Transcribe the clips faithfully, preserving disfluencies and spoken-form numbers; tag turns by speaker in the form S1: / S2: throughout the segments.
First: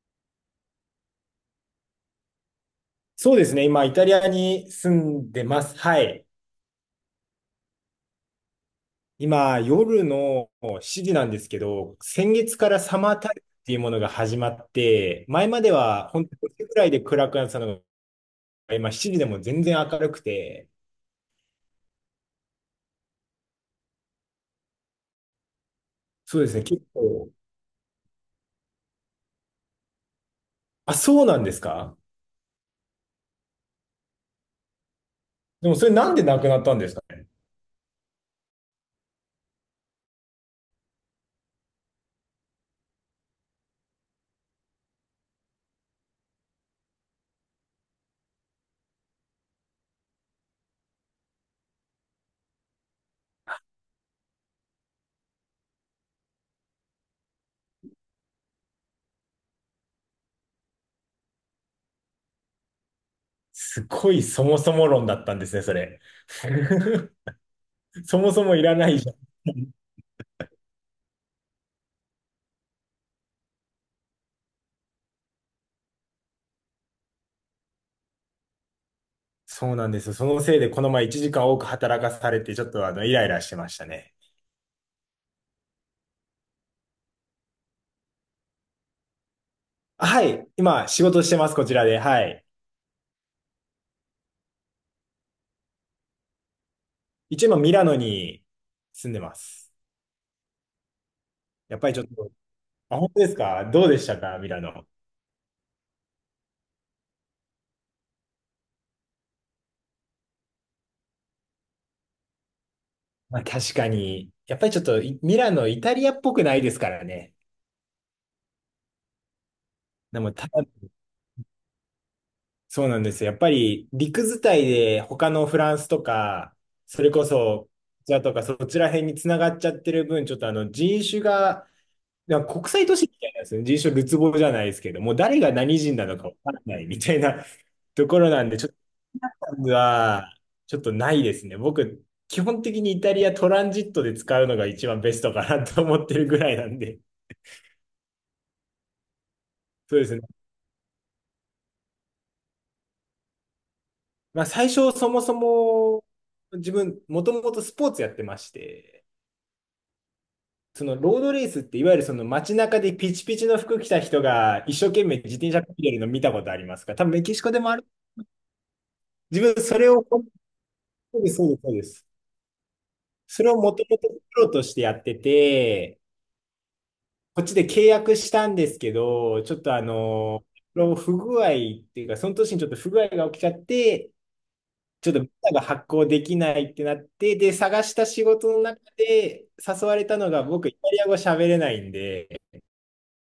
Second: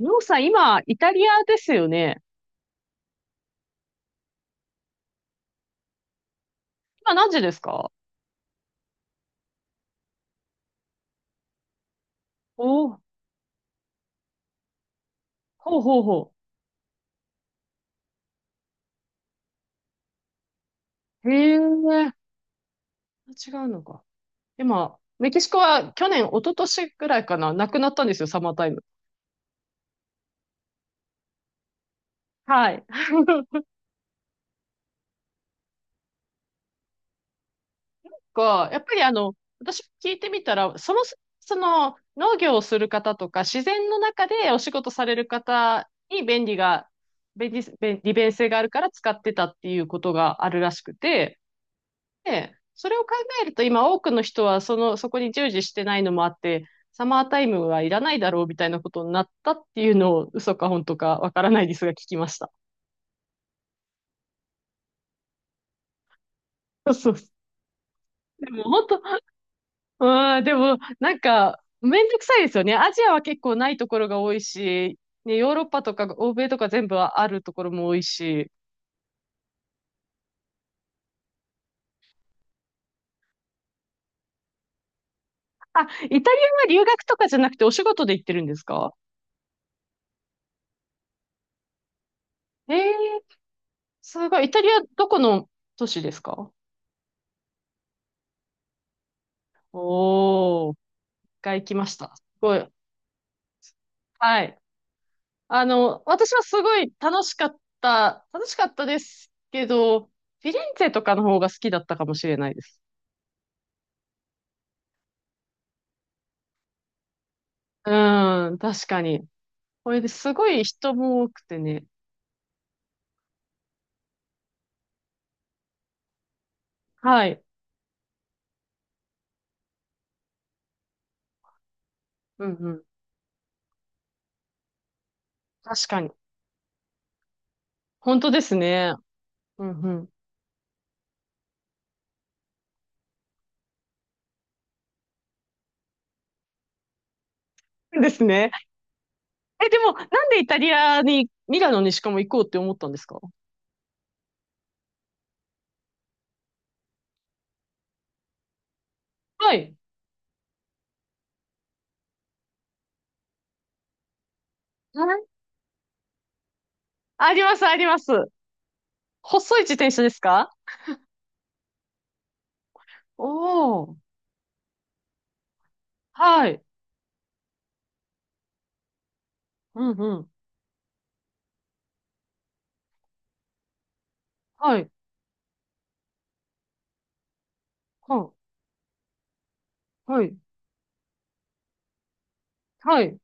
S1: りょうさん、今、イタリアですよね。
S2: そうですね。今、イタリアに住んでます。はい。
S1: 今何時ですか？
S2: 今、夜のしちじなんですけど、先月
S1: お
S2: から
S1: ー
S2: サマータイムっていうものが始まって、前まで
S1: ほうほう
S2: は本
S1: ほ
S2: 当にごじぐらいで暗くなってたのが、今しちじでも全然明るくて、
S1: う。へえ、違うのか。今、メキシコは去年、
S2: そ
S1: 一
S2: うで
S1: 昨
S2: すね。結
S1: 年ぐらい
S2: 構、
S1: かな、なくなったんですよ、サマータイム。
S2: あ、そうなんですか？
S1: はい。
S2: でもそれなんでなくなったんですかね？
S1: か、やっぱりあの、私聞いてみたら、その、その、農業をする方とか、自然の中でお仕事される方に便利が、便利、便利便性があるから使ってたっていうことがあるらしくて、で、それを考えると今多くの人はその、そこに従事してないのもあって、サマータイムはいらないだろうみたいなことになったっていうのを嘘か本当かわからないですが聞きました。
S2: すごいそもそも論だったんですね、それ。
S1: そうそ うそ
S2: そもそ
S1: う。で
S2: もい
S1: も
S2: ら
S1: 本
S2: ない
S1: 当、
S2: じゃん。
S1: うん、でもなんかめんどくさいですよね。アジアは結構ないところが多いし、ね、ヨーロッパとか欧米とか全部あるところも多いし。
S2: そうなんですよ。そのせいでこの前いちじかん多く働かされて、ちょっとあの、イライラしてましたね。
S1: あ、イタリアは留学とかじゃなくてお仕事で行ってるんですか？
S2: はい。今、仕事してます、こちらで。はい。
S1: ええーすごい。イタリアどこの都市ですか？
S2: 一応今、ミラノに住んでます。
S1: おー。が行き
S2: やっ
S1: ま
S2: ぱり
S1: し
S2: ちょっ
S1: た。す
S2: と、
S1: ごい。
S2: あ、本当ですか？どうでしたか
S1: は
S2: ミ
S1: い。
S2: ラノ。
S1: あの、私はすごい楽しかった、楽しかったですけど、フィレンツェとかの方が好きだったかもしれないです。
S2: まあ、確かに。やっぱりちょっと、いミラノ、イタリアっぽくないですからね。
S1: うーん、確かに。これで
S2: でも、
S1: す
S2: た
S1: ご
S2: だ、
S1: い人も多くてね。
S2: そうなんですよ。やっぱり、陸伝いで、他のフランスとか、それこ
S1: はい。
S2: そ、こちらとか、そちら辺に繋がっちゃってる分、ちょっとあの、人種が、な
S1: う
S2: ん
S1: ん
S2: か
S1: う
S2: 国
S1: ん。
S2: 際都市みたいなんですよね。人種るつぼじゃないですけど、もう誰が何
S1: 確
S2: 人
S1: か
S2: な
S1: に。
S2: のかわからないみたいな。と
S1: 本
S2: こ
S1: 当
S2: ろ
S1: で
S2: なん
S1: す
S2: で、ちょっ
S1: ね。
S2: と
S1: うんう
S2: は、ちょっとないですね。僕、基本的にイタリアトランジットで使うのが一番ベストかなと思ってるぐらいなんで。
S1: ん。ですね。え、でも、
S2: そうです
S1: な
S2: ね。
S1: んでイタリアに、ミラノにしかも行こうって思ったんですか？
S2: まあ、最初、そもそも、自分、もともとスポーツやってまして、
S1: はい。
S2: そのロードレースって、いわゆるその街中でピチピチの服着た人が一生
S1: は
S2: 懸命
S1: い、
S2: 自転車こいでるの見たことありますか？多分メ
S1: あ
S2: キ
S1: り
S2: シコ
S1: ま
S2: で
S1: す、
S2: も
S1: あ
S2: あ
S1: り
S2: る。
S1: ます。
S2: 自
S1: 細い
S2: 分、
S1: 自
S2: それ
S1: 転車
S2: を、
S1: です
S2: そ
S1: か？
S2: うです、そうです、そうです。それをも
S1: お
S2: とも
S1: ー。
S2: とプロとしてやってて、
S1: はい。
S2: こっちで契約したんですけど、ちょっとあ
S1: うんうん。
S2: の、不具合っていうか、その年にちょっと不具合が起きちゃって、
S1: はい。
S2: ちょっとビザが発行できないってなって、で、探した仕
S1: は
S2: 事の中で誘われ
S1: あ、
S2: た
S1: は
S2: の
S1: い、
S2: が、僕、イタリア語喋れないんで、
S1: はい。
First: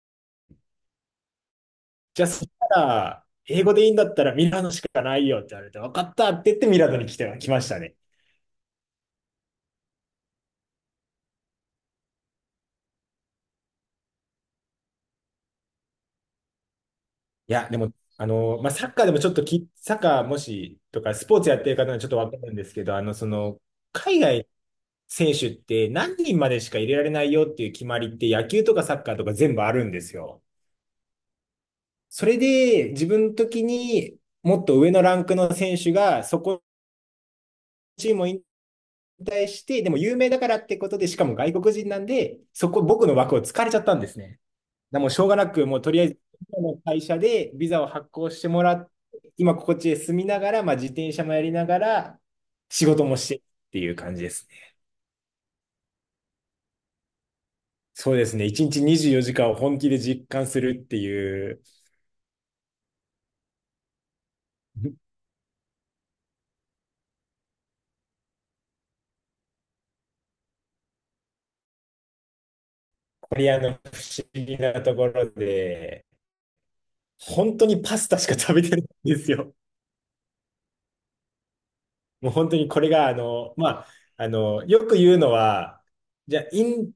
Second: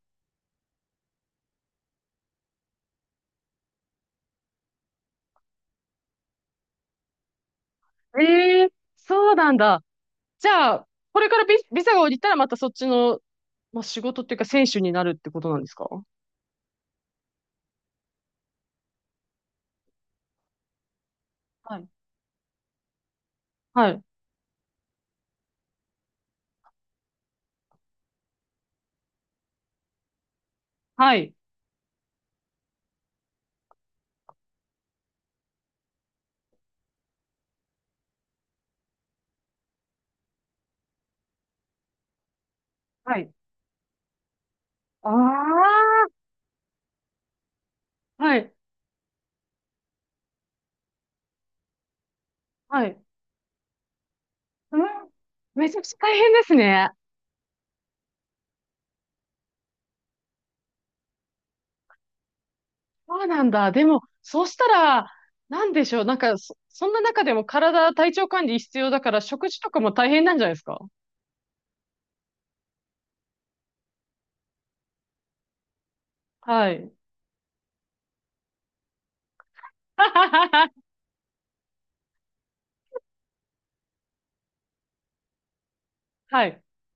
S2: じゃあそしたら、英語でいいんだったらミラノしかないよって言われて、分かったって言ってミラノに来て、来ましたね。
S1: ええ、そうなんだ。じゃあ、これからビ、ビザが降りたらまたそっちの、まあ、仕事っていうか選手になるってことなんですか？
S2: いや、でも、あの、まあ、サッカーでもちょっとき、サッカーもしとか、スポーツやってる
S1: はい。
S2: 方はちょっと分かるんですけど、あの、その、
S1: はい。
S2: 海外選手って何人までしか入れられないよっていう決まりって野球とかサッカーとか全部あるんですよ。
S1: はい。
S2: それで自分の時にもっと上のランクの選手がそこのチームを引退して、でも有名だからってことで、しかも外国人なんで、そこ僕の
S1: はい。
S2: 枠を突かれちゃったんですね。でもう
S1: あ
S2: しょうがな
S1: あ、
S2: く、もうとりあえず今の会社でビザを発行
S1: は
S2: して
S1: い。
S2: もらって、今こっちで住みながら、まあ、自転車もやりながら
S1: は
S2: 仕
S1: い。
S2: 事もしてっていう感じですね。
S1: うん。めちゃくちゃ大変ですね。
S2: そうですね。一日にじゅうよじかんを本気で実感するっていう、
S1: そうなんだ。でも、そうしたら、なんでしょう。なんか、そ、そんな中でも体、体調管理必要だから、食事とかも大変なんじゃないですか？
S2: コリアの不思議なところで、
S1: はい。
S2: 本当にパスタしか食べてないんですよ。もう本当にこれが、あの、まあ、あの、よく言うのは、じゃあ、
S1: はい。
S2: イン、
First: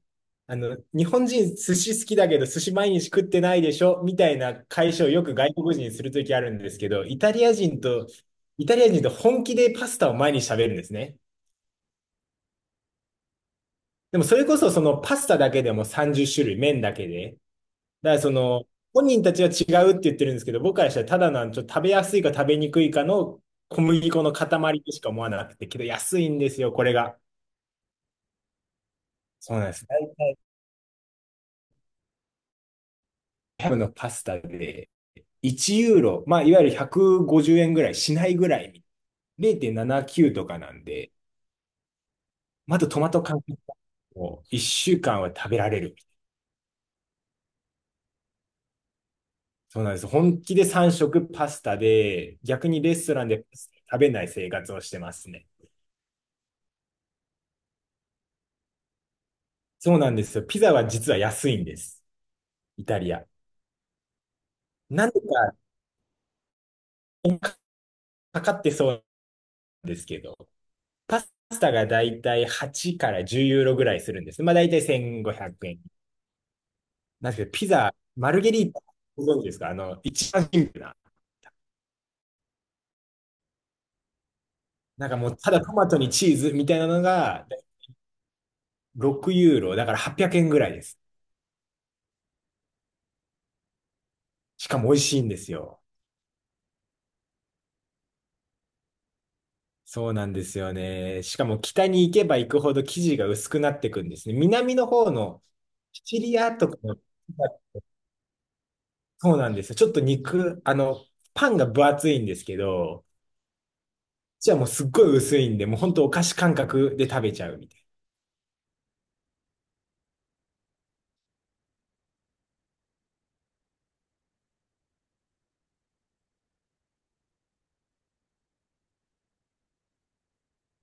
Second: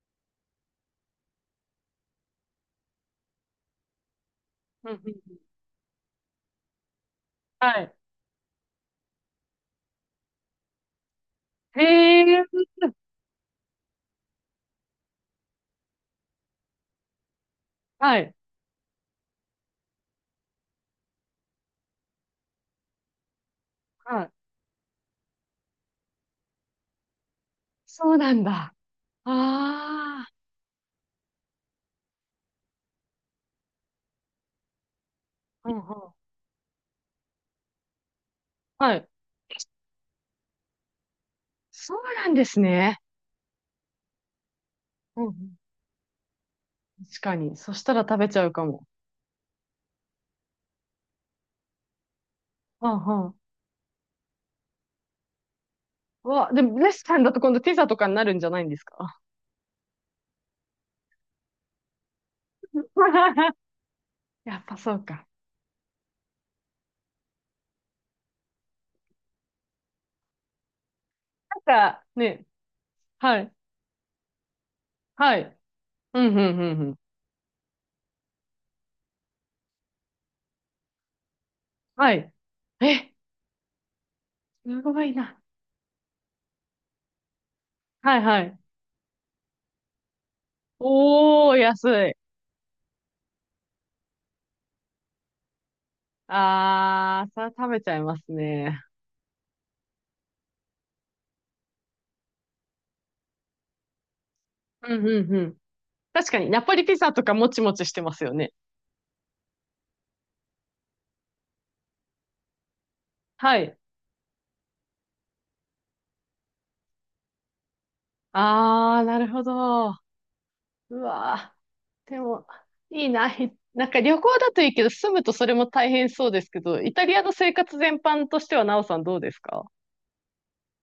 S2: あの、日本人寿司好きだけど寿司毎日食ってないでしょみたいな
S1: うん
S2: 会社
S1: う
S2: をよく
S1: ん、
S2: 外国人にするときあるんですけど、イタリア
S1: は
S2: 人
S1: い。
S2: と、イタリア人と本気でパスタを毎日食べるんですね。
S1: へえ。
S2: でもそれこそそのパスタだけでもさんじゅっ種類、麺だけで。だか
S1: は
S2: らそ
S1: い。
S2: の、本人たちは違うって言ってるんですけど、僕からしたらただなん、ちょっと食べやすいか食べにくいかの小麦
S1: は
S2: 粉
S1: い。
S2: の塊としか思わなくて、けど安いんですよ、これが。
S1: そうなんだ。あ
S2: そうなんです
S1: あ。
S2: ね。大ブのパスタで
S1: うん
S2: いちユー
S1: うん。
S2: ロ、まあ、いわゆるひゃくごじゅうえんぐらいしないぐらい、
S1: はい。
S2: れいてんななきゅうとかなんで、
S1: そうなんです
S2: また
S1: ね。
S2: トマト缶を1週
S1: う
S2: 間
S1: んう
S2: は食
S1: ん。
S2: べられる。
S1: 確かに。そしたら食べちゃうかも。
S2: そうなんです。本気でさん食パスタで、逆に
S1: う
S2: レ
S1: ん
S2: ストラ
S1: う
S2: ン
S1: ん。
S2: でパスタ食べない生活をしてますね。
S1: うわ、でもレストランだと今度ピザとかになるんじゃないんですか？
S2: そうなんですよ。ピザは実は安いんです。イタリア。
S1: やっぱそう
S2: なんで
S1: か。
S2: か、かかってそうですけど、パスタが
S1: なん
S2: だ
S1: か、
S2: いたい
S1: ね、
S2: はちから
S1: は
S2: じゅう
S1: い。
S2: ユーロぐらいするんです。まあだいたい
S1: は
S2: 1500
S1: い。
S2: 円。
S1: うんうんうんうん。
S2: なんですけど、ピザ、マルゲリータ、ご存知ですか？あの、一番シンプルな。
S1: はい。え、すご
S2: なん
S1: い
S2: かも
S1: な。
S2: う、ただトマトにチーズみたいなのが
S1: はいはい。
S2: ろくユーロ、だからはっぴゃくえんぐらいです。
S1: おー、安い。
S2: しかも美味しいんですよ。
S1: あー、それは食べちゃいますね。
S2: そうなんですよね。しかも北に行けば行くほど生地が薄くなっていくんですね。南の
S1: うん
S2: 方
S1: うんう
S2: の
S1: ん。
S2: シチ
S1: 確
S2: リ
S1: かに、
S2: ア
S1: ナ
S2: と
S1: ポ
S2: か
S1: リピ
S2: の
S1: ザとかもちもちしてますよね。
S2: そうなんですよ。ちょっと肉、あの、パンが分厚いんですけど、
S1: はい。
S2: じゃあもうすっごい薄いんで、もうほんとお菓子感覚で食べちゃうみたい
S1: ああ、なるほど。うわー。でも、いいな。ひなんか旅行だといいけど、住むとそれも大変そうですけど、イタリアの生活全般としては、なおさんどうですか？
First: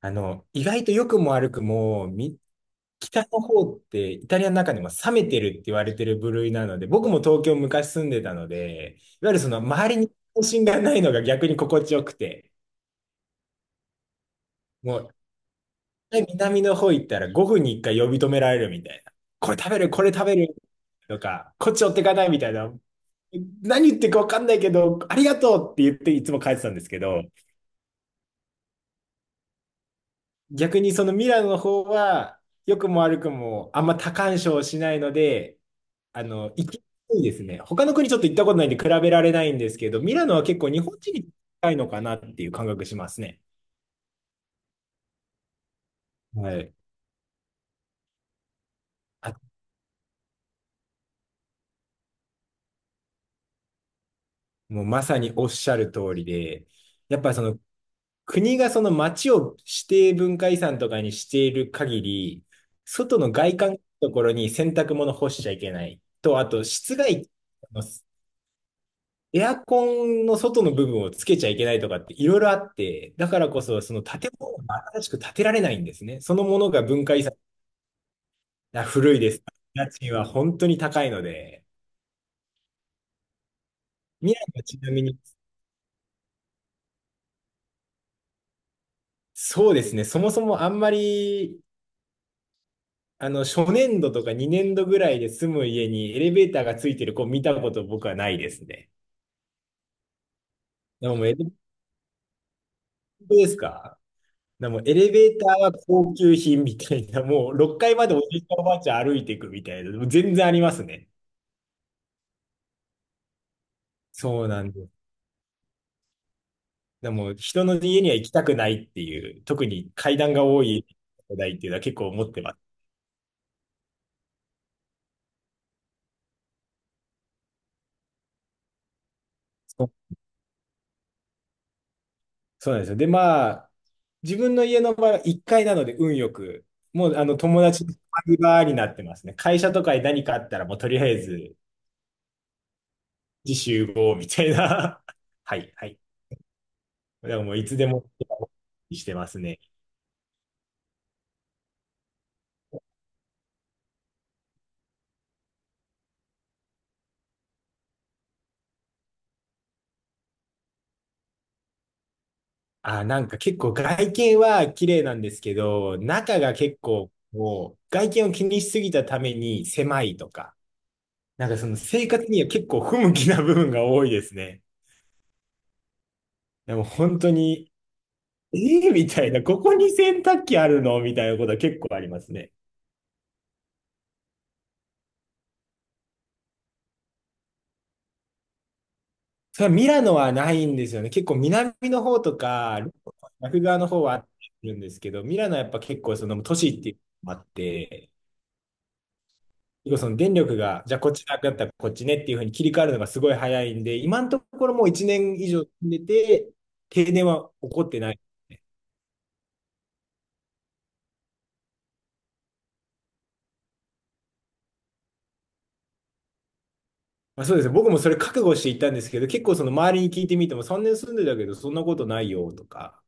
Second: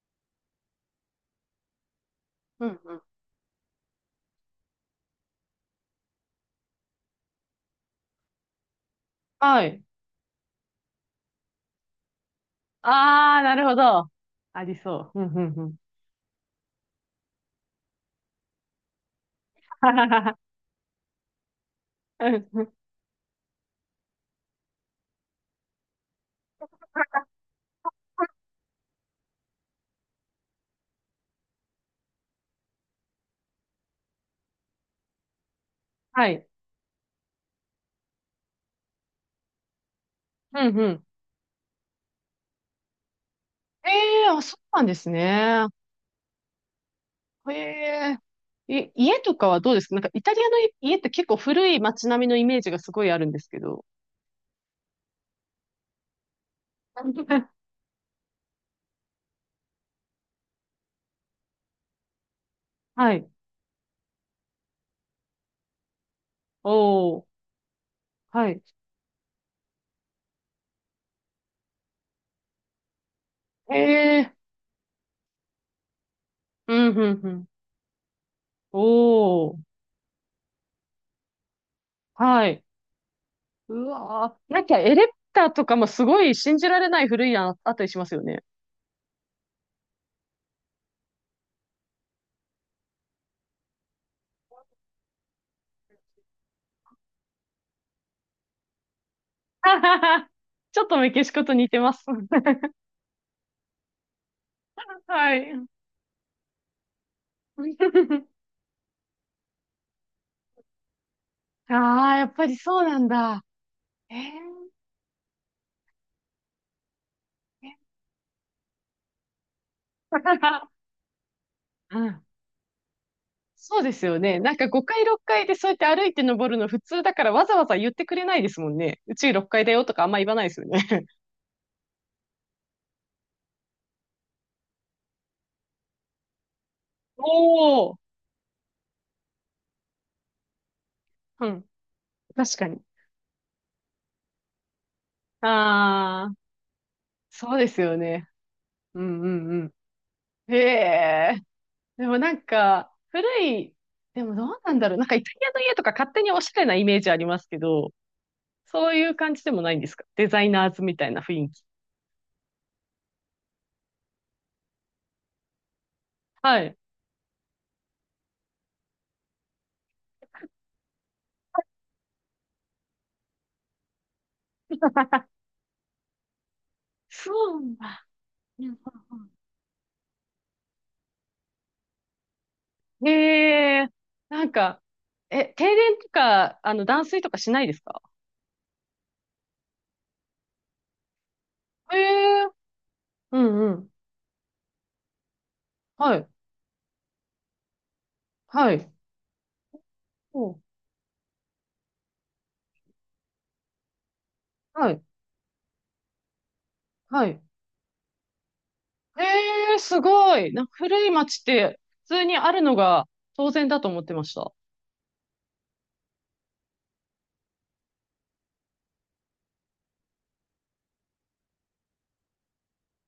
S2: な。あの、意外と良くも悪くも、み、
S1: うんうん。
S2: 北の方ってイタリアの中でも冷めてるって言われてる部類なので、僕も東京昔住んでたので、いわゆるその
S1: はい。
S2: 周りに関心がないのが逆に心地よくて、
S1: ああ、なるほど。あり
S2: も
S1: そ
S2: う
S1: う。うん、うん、うん。
S2: 南の方行ったらごふんにいっかい呼び止められるみたいな。これ食 べ
S1: は
S2: る、こ
S1: は
S2: れ
S1: は
S2: 食
S1: は
S2: べるとか、こっち寄ってかな
S1: う
S2: いみ
S1: ん
S2: たい
S1: うん、
S2: な何言ってるか分かんないけど、ありがとうって言っていつも帰ってたんですけど、逆にそのミラノの方は、良くも悪くもあんま多干渉しないので、あ
S1: はい。
S2: の、行きやすいですね。他の国ちょっと行ったことないんで比べられないんですけど、ミラノは結構
S1: うん
S2: 日
S1: う
S2: 本
S1: ん。
S2: 人に近いのかなっていう感覚しますね。
S1: ええ、あ、そうなんですね。
S2: はい。
S1: ええ、い、家
S2: あ、
S1: とかはどうですか？なんかイタリアの家って結構古い街並みのイメージがすごいあるんですけど。
S2: もうまさにおっしゃる通りで、やっぱその 国がその町を指定文化遺産とかにしている限り、
S1: は
S2: 外
S1: い。
S2: の外観のところに洗濯物干しちゃいけない。と、あと、
S1: お
S2: 室外
S1: お。
S2: 機の
S1: はい。
S2: エアコンの外の部分をつけちゃいけないとかっていろいろあって、だからこ
S1: え
S2: そその建
S1: え、
S2: 物が新しく建てられないんですね。そのもの
S1: う
S2: が
S1: ん、う
S2: 文化
S1: ん、
S2: 遺
S1: う
S2: 産、
S1: ん。
S2: あ古いです。
S1: おー。
S2: 家賃は本当に高いので、
S1: はい。う
S2: 未
S1: わ
S2: 来
S1: ー。な
S2: は
S1: んか
S2: ち
S1: エ
S2: な
S1: レベ
S2: み
S1: ー
S2: に、
S1: ターとかもすごい信じられない古いやんあったりしますよね。
S2: そうですね、そもそもあんまりあの、初年度とかにねん度ぐらいで住む家にエレベーターがついてる子見たこと僕はないですね。
S1: はははちょっと
S2: で
S1: メ
S2: もも
S1: キ
S2: うエ
S1: シ
S2: レ
S1: コ
S2: ベ
S1: と
S2: ー
S1: 似てます。
S2: ターですか？でもエレ
S1: は
S2: ベーター
S1: い。
S2: は高級品みたいな、もうろっかいまでおじいち ゃんおばあちゃん歩いていくみたいな、もう全然ありますね。
S1: ああ、やっぱりそうなんだ。え
S2: そうなんです。でも人
S1: え
S2: の家には行きたくないっていう、特に階段が 多い世代っていうのは結
S1: う
S2: 構思
S1: ん、
S2: ってます。
S1: そうですよね。なんかごかい、ろっかいでそうやって歩いて登るの普通だからわざわざ言ってくれないですもんね。うちろっかいだよとかあんま言わないですよね。
S2: そうなんですよ。で、まあ、自分の家の場合はいっかいなので運よく、もう あの友達
S1: お
S2: の
S1: お。
S2: バ場になってますね。会社とかに何かあったら、もうとりあえ
S1: う
S2: ず、
S1: ん。確かに。
S2: 自習合みたいな。はい、はい。
S1: ああ。
S2: だからも
S1: そ
S2: う
S1: う
S2: い
S1: で
S2: つ
S1: す
S2: で
S1: よ
S2: も
S1: ね。う
S2: して
S1: ん
S2: ま
S1: う
S2: すね。
S1: んうん。へえ。でもなんか、古い、でもどうなんだろう。なんかイタリアの家とか勝手におしゃれなイメージありますけど、そういう感じでもないんですか？デザイナーズみたいな雰囲気。
S2: あ、なんか結構外見は綺麗なんですけど、中が
S1: はい。
S2: 結構もう外見を気にしすぎたために狭いとか、なんかその生活には結構不向きな部分が多いですね。でも本当
S1: そうな
S2: に、
S1: んだ。うんうんう
S2: ええみたいな、ここに洗濯機あるのみたいなことは結構ありますね。
S1: んへえ。なんか、え、停電とか、あの、断水とかしないですか？
S2: それはミラノはないんですよね。結構南
S1: へ
S2: の方と
S1: え。
S2: か、
S1: う
S2: ラフ
S1: んう
S2: 側の
S1: ん。
S2: 方はあるんですけど、ミラノはやっぱ結
S1: は
S2: 構そ
S1: い。
S2: の都市っていうのもあって、
S1: はい。
S2: 結構その電力
S1: お
S2: が、じゃあこっちなくなったらこっちねっていうふうに切り替わるのがすごい早いんで、今のところもう
S1: はい。
S2: いちねん以上住んでて、停電
S1: はい。
S2: は起こってない。
S1: ええ、すごい。なんか古い町って普通にあるのが当然だと思ってました。
S2: まあ、そうですね。僕もそれ覚悟していったんですけど、結構その周りに聞いてみても、さんねん住んでたけど、そんなことないよとか。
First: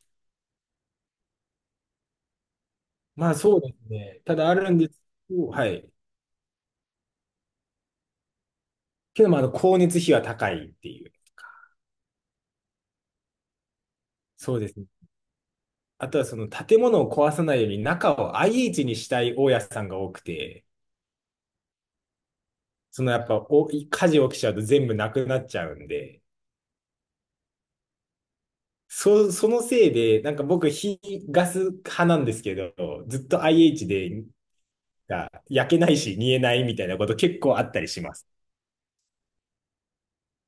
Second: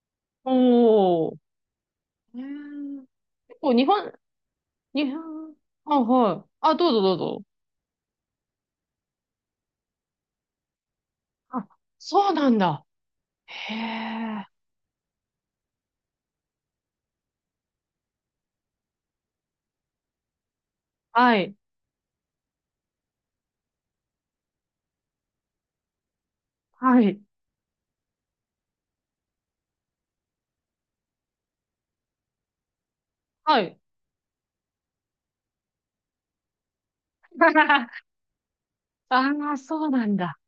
S1: おー。えー、
S2: まあそ
S1: 結
S2: うで
S1: 構日
S2: す
S1: 本、
S2: ね。ただあるんです
S1: 日
S2: けど、
S1: 本、
S2: はい。
S1: あ、はい。あ、どうぞどうぞ。
S2: けど、まあ、あの、光熱費は高いっていう。
S1: あ、そうなんだ。へえ。
S2: そうですね。あとはその建物を壊さないように中を アイエイチ にしたい大家さんが多くて、
S1: はい。
S2: そのやっぱお火事起きちゃうと全部なくなっちゃうんで、
S1: はい。
S2: そ、そのせいで、なんか僕、火、ガス派なんですけど、ずっと
S1: はい。
S2: アイエイチ で、が焼けないし、煮えないみたいなこと結構あったり します。
S1: ああ、そうなんだ。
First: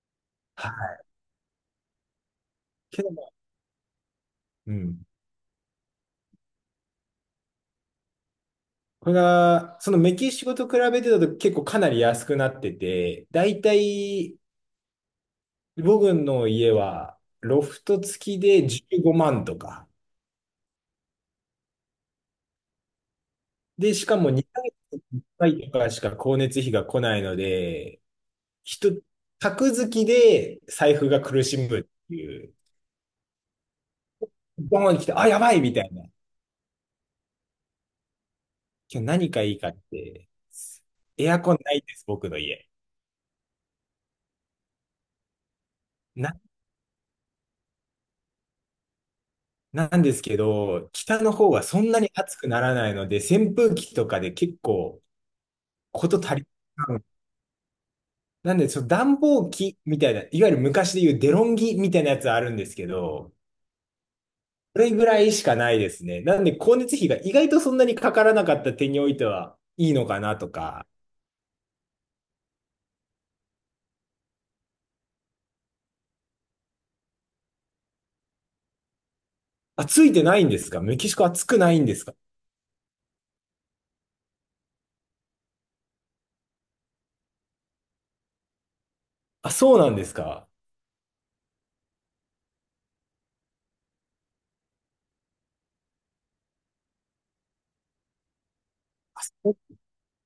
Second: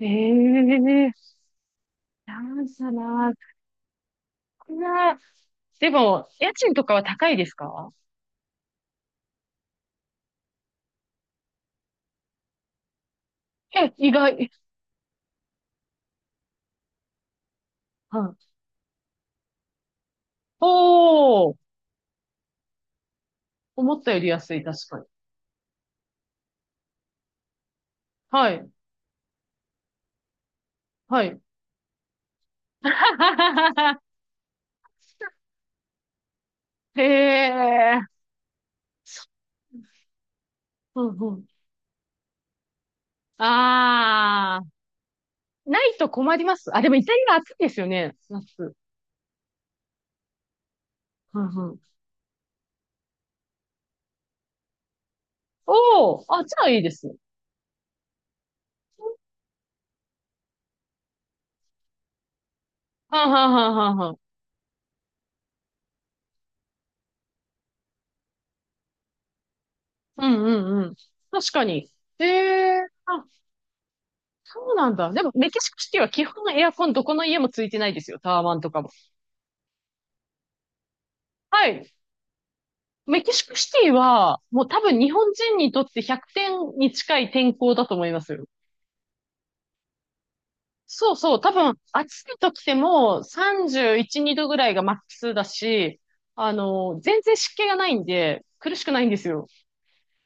S1: え
S2: はい。
S1: え、なんだ
S2: けどまあ、
S1: な。こ
S2: う
S1: ん
S2: ん。
S1: な、でも、家賃とかは高いですか？
S2: これが、そのメキシコと比べてだと結構かなり安くなってて、だいた
S1: え、意
S2: い
S1: 外。
S2: 僕の家はロフト
S1: は
S2: 付き
S1: い。
S2: でじゅうごまんとか。
S1: おー。
S2: で、
S1: 思っ
S2: し
S1: た
S2: か
S1: より
S2: も
S1: 安い、
S2: 2ヶ
S1: 確か
S2: 月
S1: に。
S2: にいっかいとかしか光熱費が来ないので、
S1: はい。
S2: 人、宅付きで財布が
S1: はい。
S2: 苦しむっていう。ボーンに来て、あ、やばいみたいな。
S1: へえ。
S2: 今日何かいいかって。
S1: うん
S2: エ
S1: う
S2: ア
S1: ん。
S2: コンないんです、僕の家。
S1: ああ、ないと困
S2: な
S1: ります。あ、でもイタリア暑いですよね、夏。
S2: なんですけど、北の
S1: う
S2: 方は
S1: んうん。
S2: そんなに暑くならないので、扇風機とかで結構こ
S1: お
S2: と
S1: お、
S2: 足
S1: あ、
S2: り
S1: じゃあいいで
S2: ない。
S1: す。
S2: なんで、その暖房機みたいな、いわゆる昔で言うデロンギみたいなやつあるんですけ
S1: はん
S2: ど、
S1: はんはんはんはん。
S2: それぐらいしかないですね。なんで、光熱費が意外とそんなにかからなかった点においてはいいのか
S1: う
S2: な
S1: ん
S2: と
S1: うんう
S2: か。
S1: ん。確かに。ええ、あ、そうなんだ。でも、メキシコシティは基本エアコンどこの家もついてないですよ。タワマンとかも。
S2: あ、ついてないんですか？メキシコ暑く
S1: は
S2: ないん
S1: い。
S2: ですか？
S1: メキシコシティは、もう多分日本人にとってひゃくてんに近い天候だと思いますよ。
S2: あ、そうなんですか？
S1: そうそう、多分暑い時でもさんじゅういち、にどぐらいがマックスだし、あの、全然湿気がないんで、苦しくないんですよ。
S2: お、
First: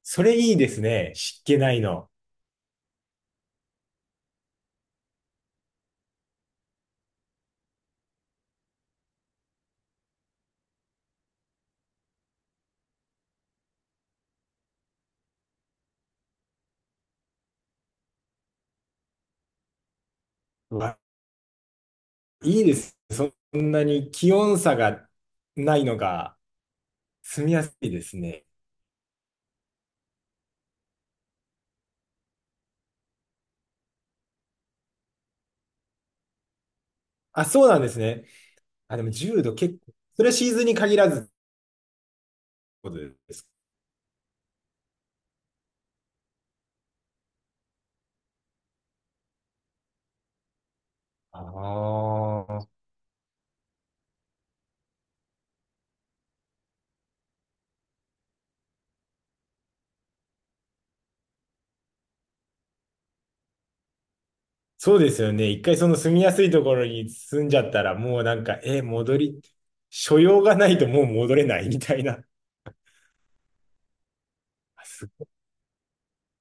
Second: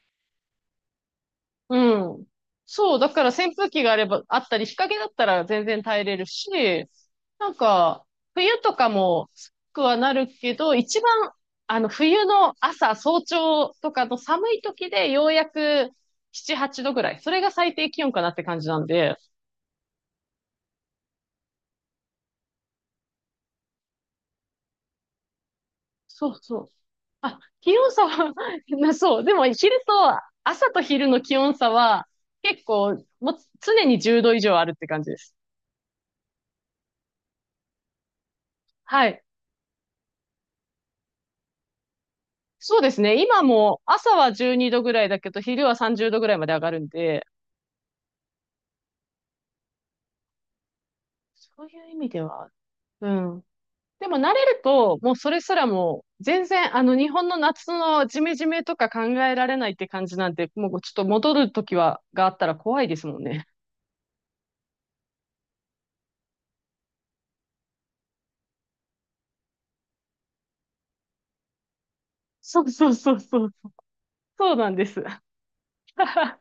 S2: それいいですね。湿気な
S1: う
S2: いの。
S1: ん。そう、だから扇風機があれば、あったり、日陰だったら全然耐えれるし、なんか、冬とかも暑くはなるけど、一番、あの、冬の朝、早朝とかの寒い時でようやくなな、はちどぐらい。それが最低気温かなって感じなんで、
S2: うわ、いいです。そんなに気温差がないの
S1: そう
S2: が。
S1: そう、あ、
S2: 住みや
S1: 気
S2: すい
S1: 温
S2: で
S1: 差
S2: す
S1: は
S2: ね。
S1: なそう。でも昼と、朝と昼の気温差は結構、もう常にじゅうど以上あるって感じです。
S2: あ、そうなんですね。あ、で
S1: は
S2: も
S1: い。
S2: じゅうど結構、それはシーズンに限らずって
S1: そうで
S2: こと
S1: す
S2: で
S1: ね。今
S2: すか。
S1: も朝はじゅうにどぐらいだけど、昼はさんじゅうどぐらいまで上がるんで、そういう意味で
S2: あ
S1: は、
S2: あ、
S1: うん。でも慣れると、もうそれすらもう全然、あの日本の夏のジメジメとか考えられないって感じなんで、もうちょっと戻る時は、があったら怖いですもんね。
S2: そうですよね。一回その住みやすいところに住んじゃったら、もうなんか、え、戻り、所用がないともう戻れないみたいな。
S1: そうそうそうそう。そうなん
S2: あ、
S1: です。
S2: すごい。
S1: あ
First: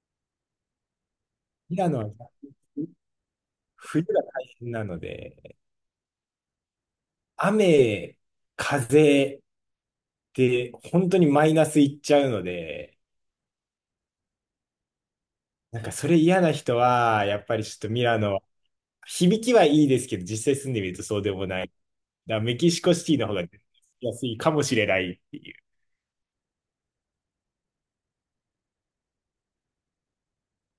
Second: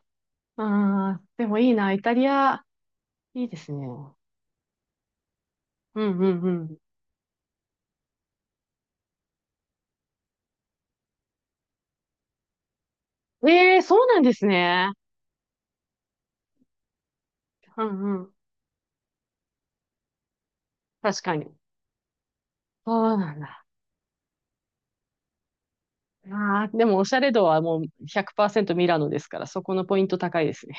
S1: あ、でもいい
S2: ミラ
S1: な、
S2: ノ
S1: イタリ
S2: は
S1: ア、いいですね。
S2: 冬
S1: う
S2: が大変なので、
S1: んうんう
S2: 雨、風で本当にマイナスいっちゃうので、
S1: ん。ええ、そうなんですね。
S2: なんかそれ嫌な人は、やっぱりちょっ
S1: う
S2: とミラ
S1: んうん。
S2: ノ、響きはいいですけど、実際住んでみるとそ
S1: 確
S2: うで
S1: か
S2: も
S1: に。
S2: ない。だからメキシコシテ
S1: そ
S2: ィ
S1: う
S2: の
S1: な
S2: 方
S1: ん
S2: が
S1: だ。
S2: 安いかもしれないっていう。
S1: ああ、でもおしゃれ度はもうひゃくパーセントミラノですから、そこのポイント高いですね。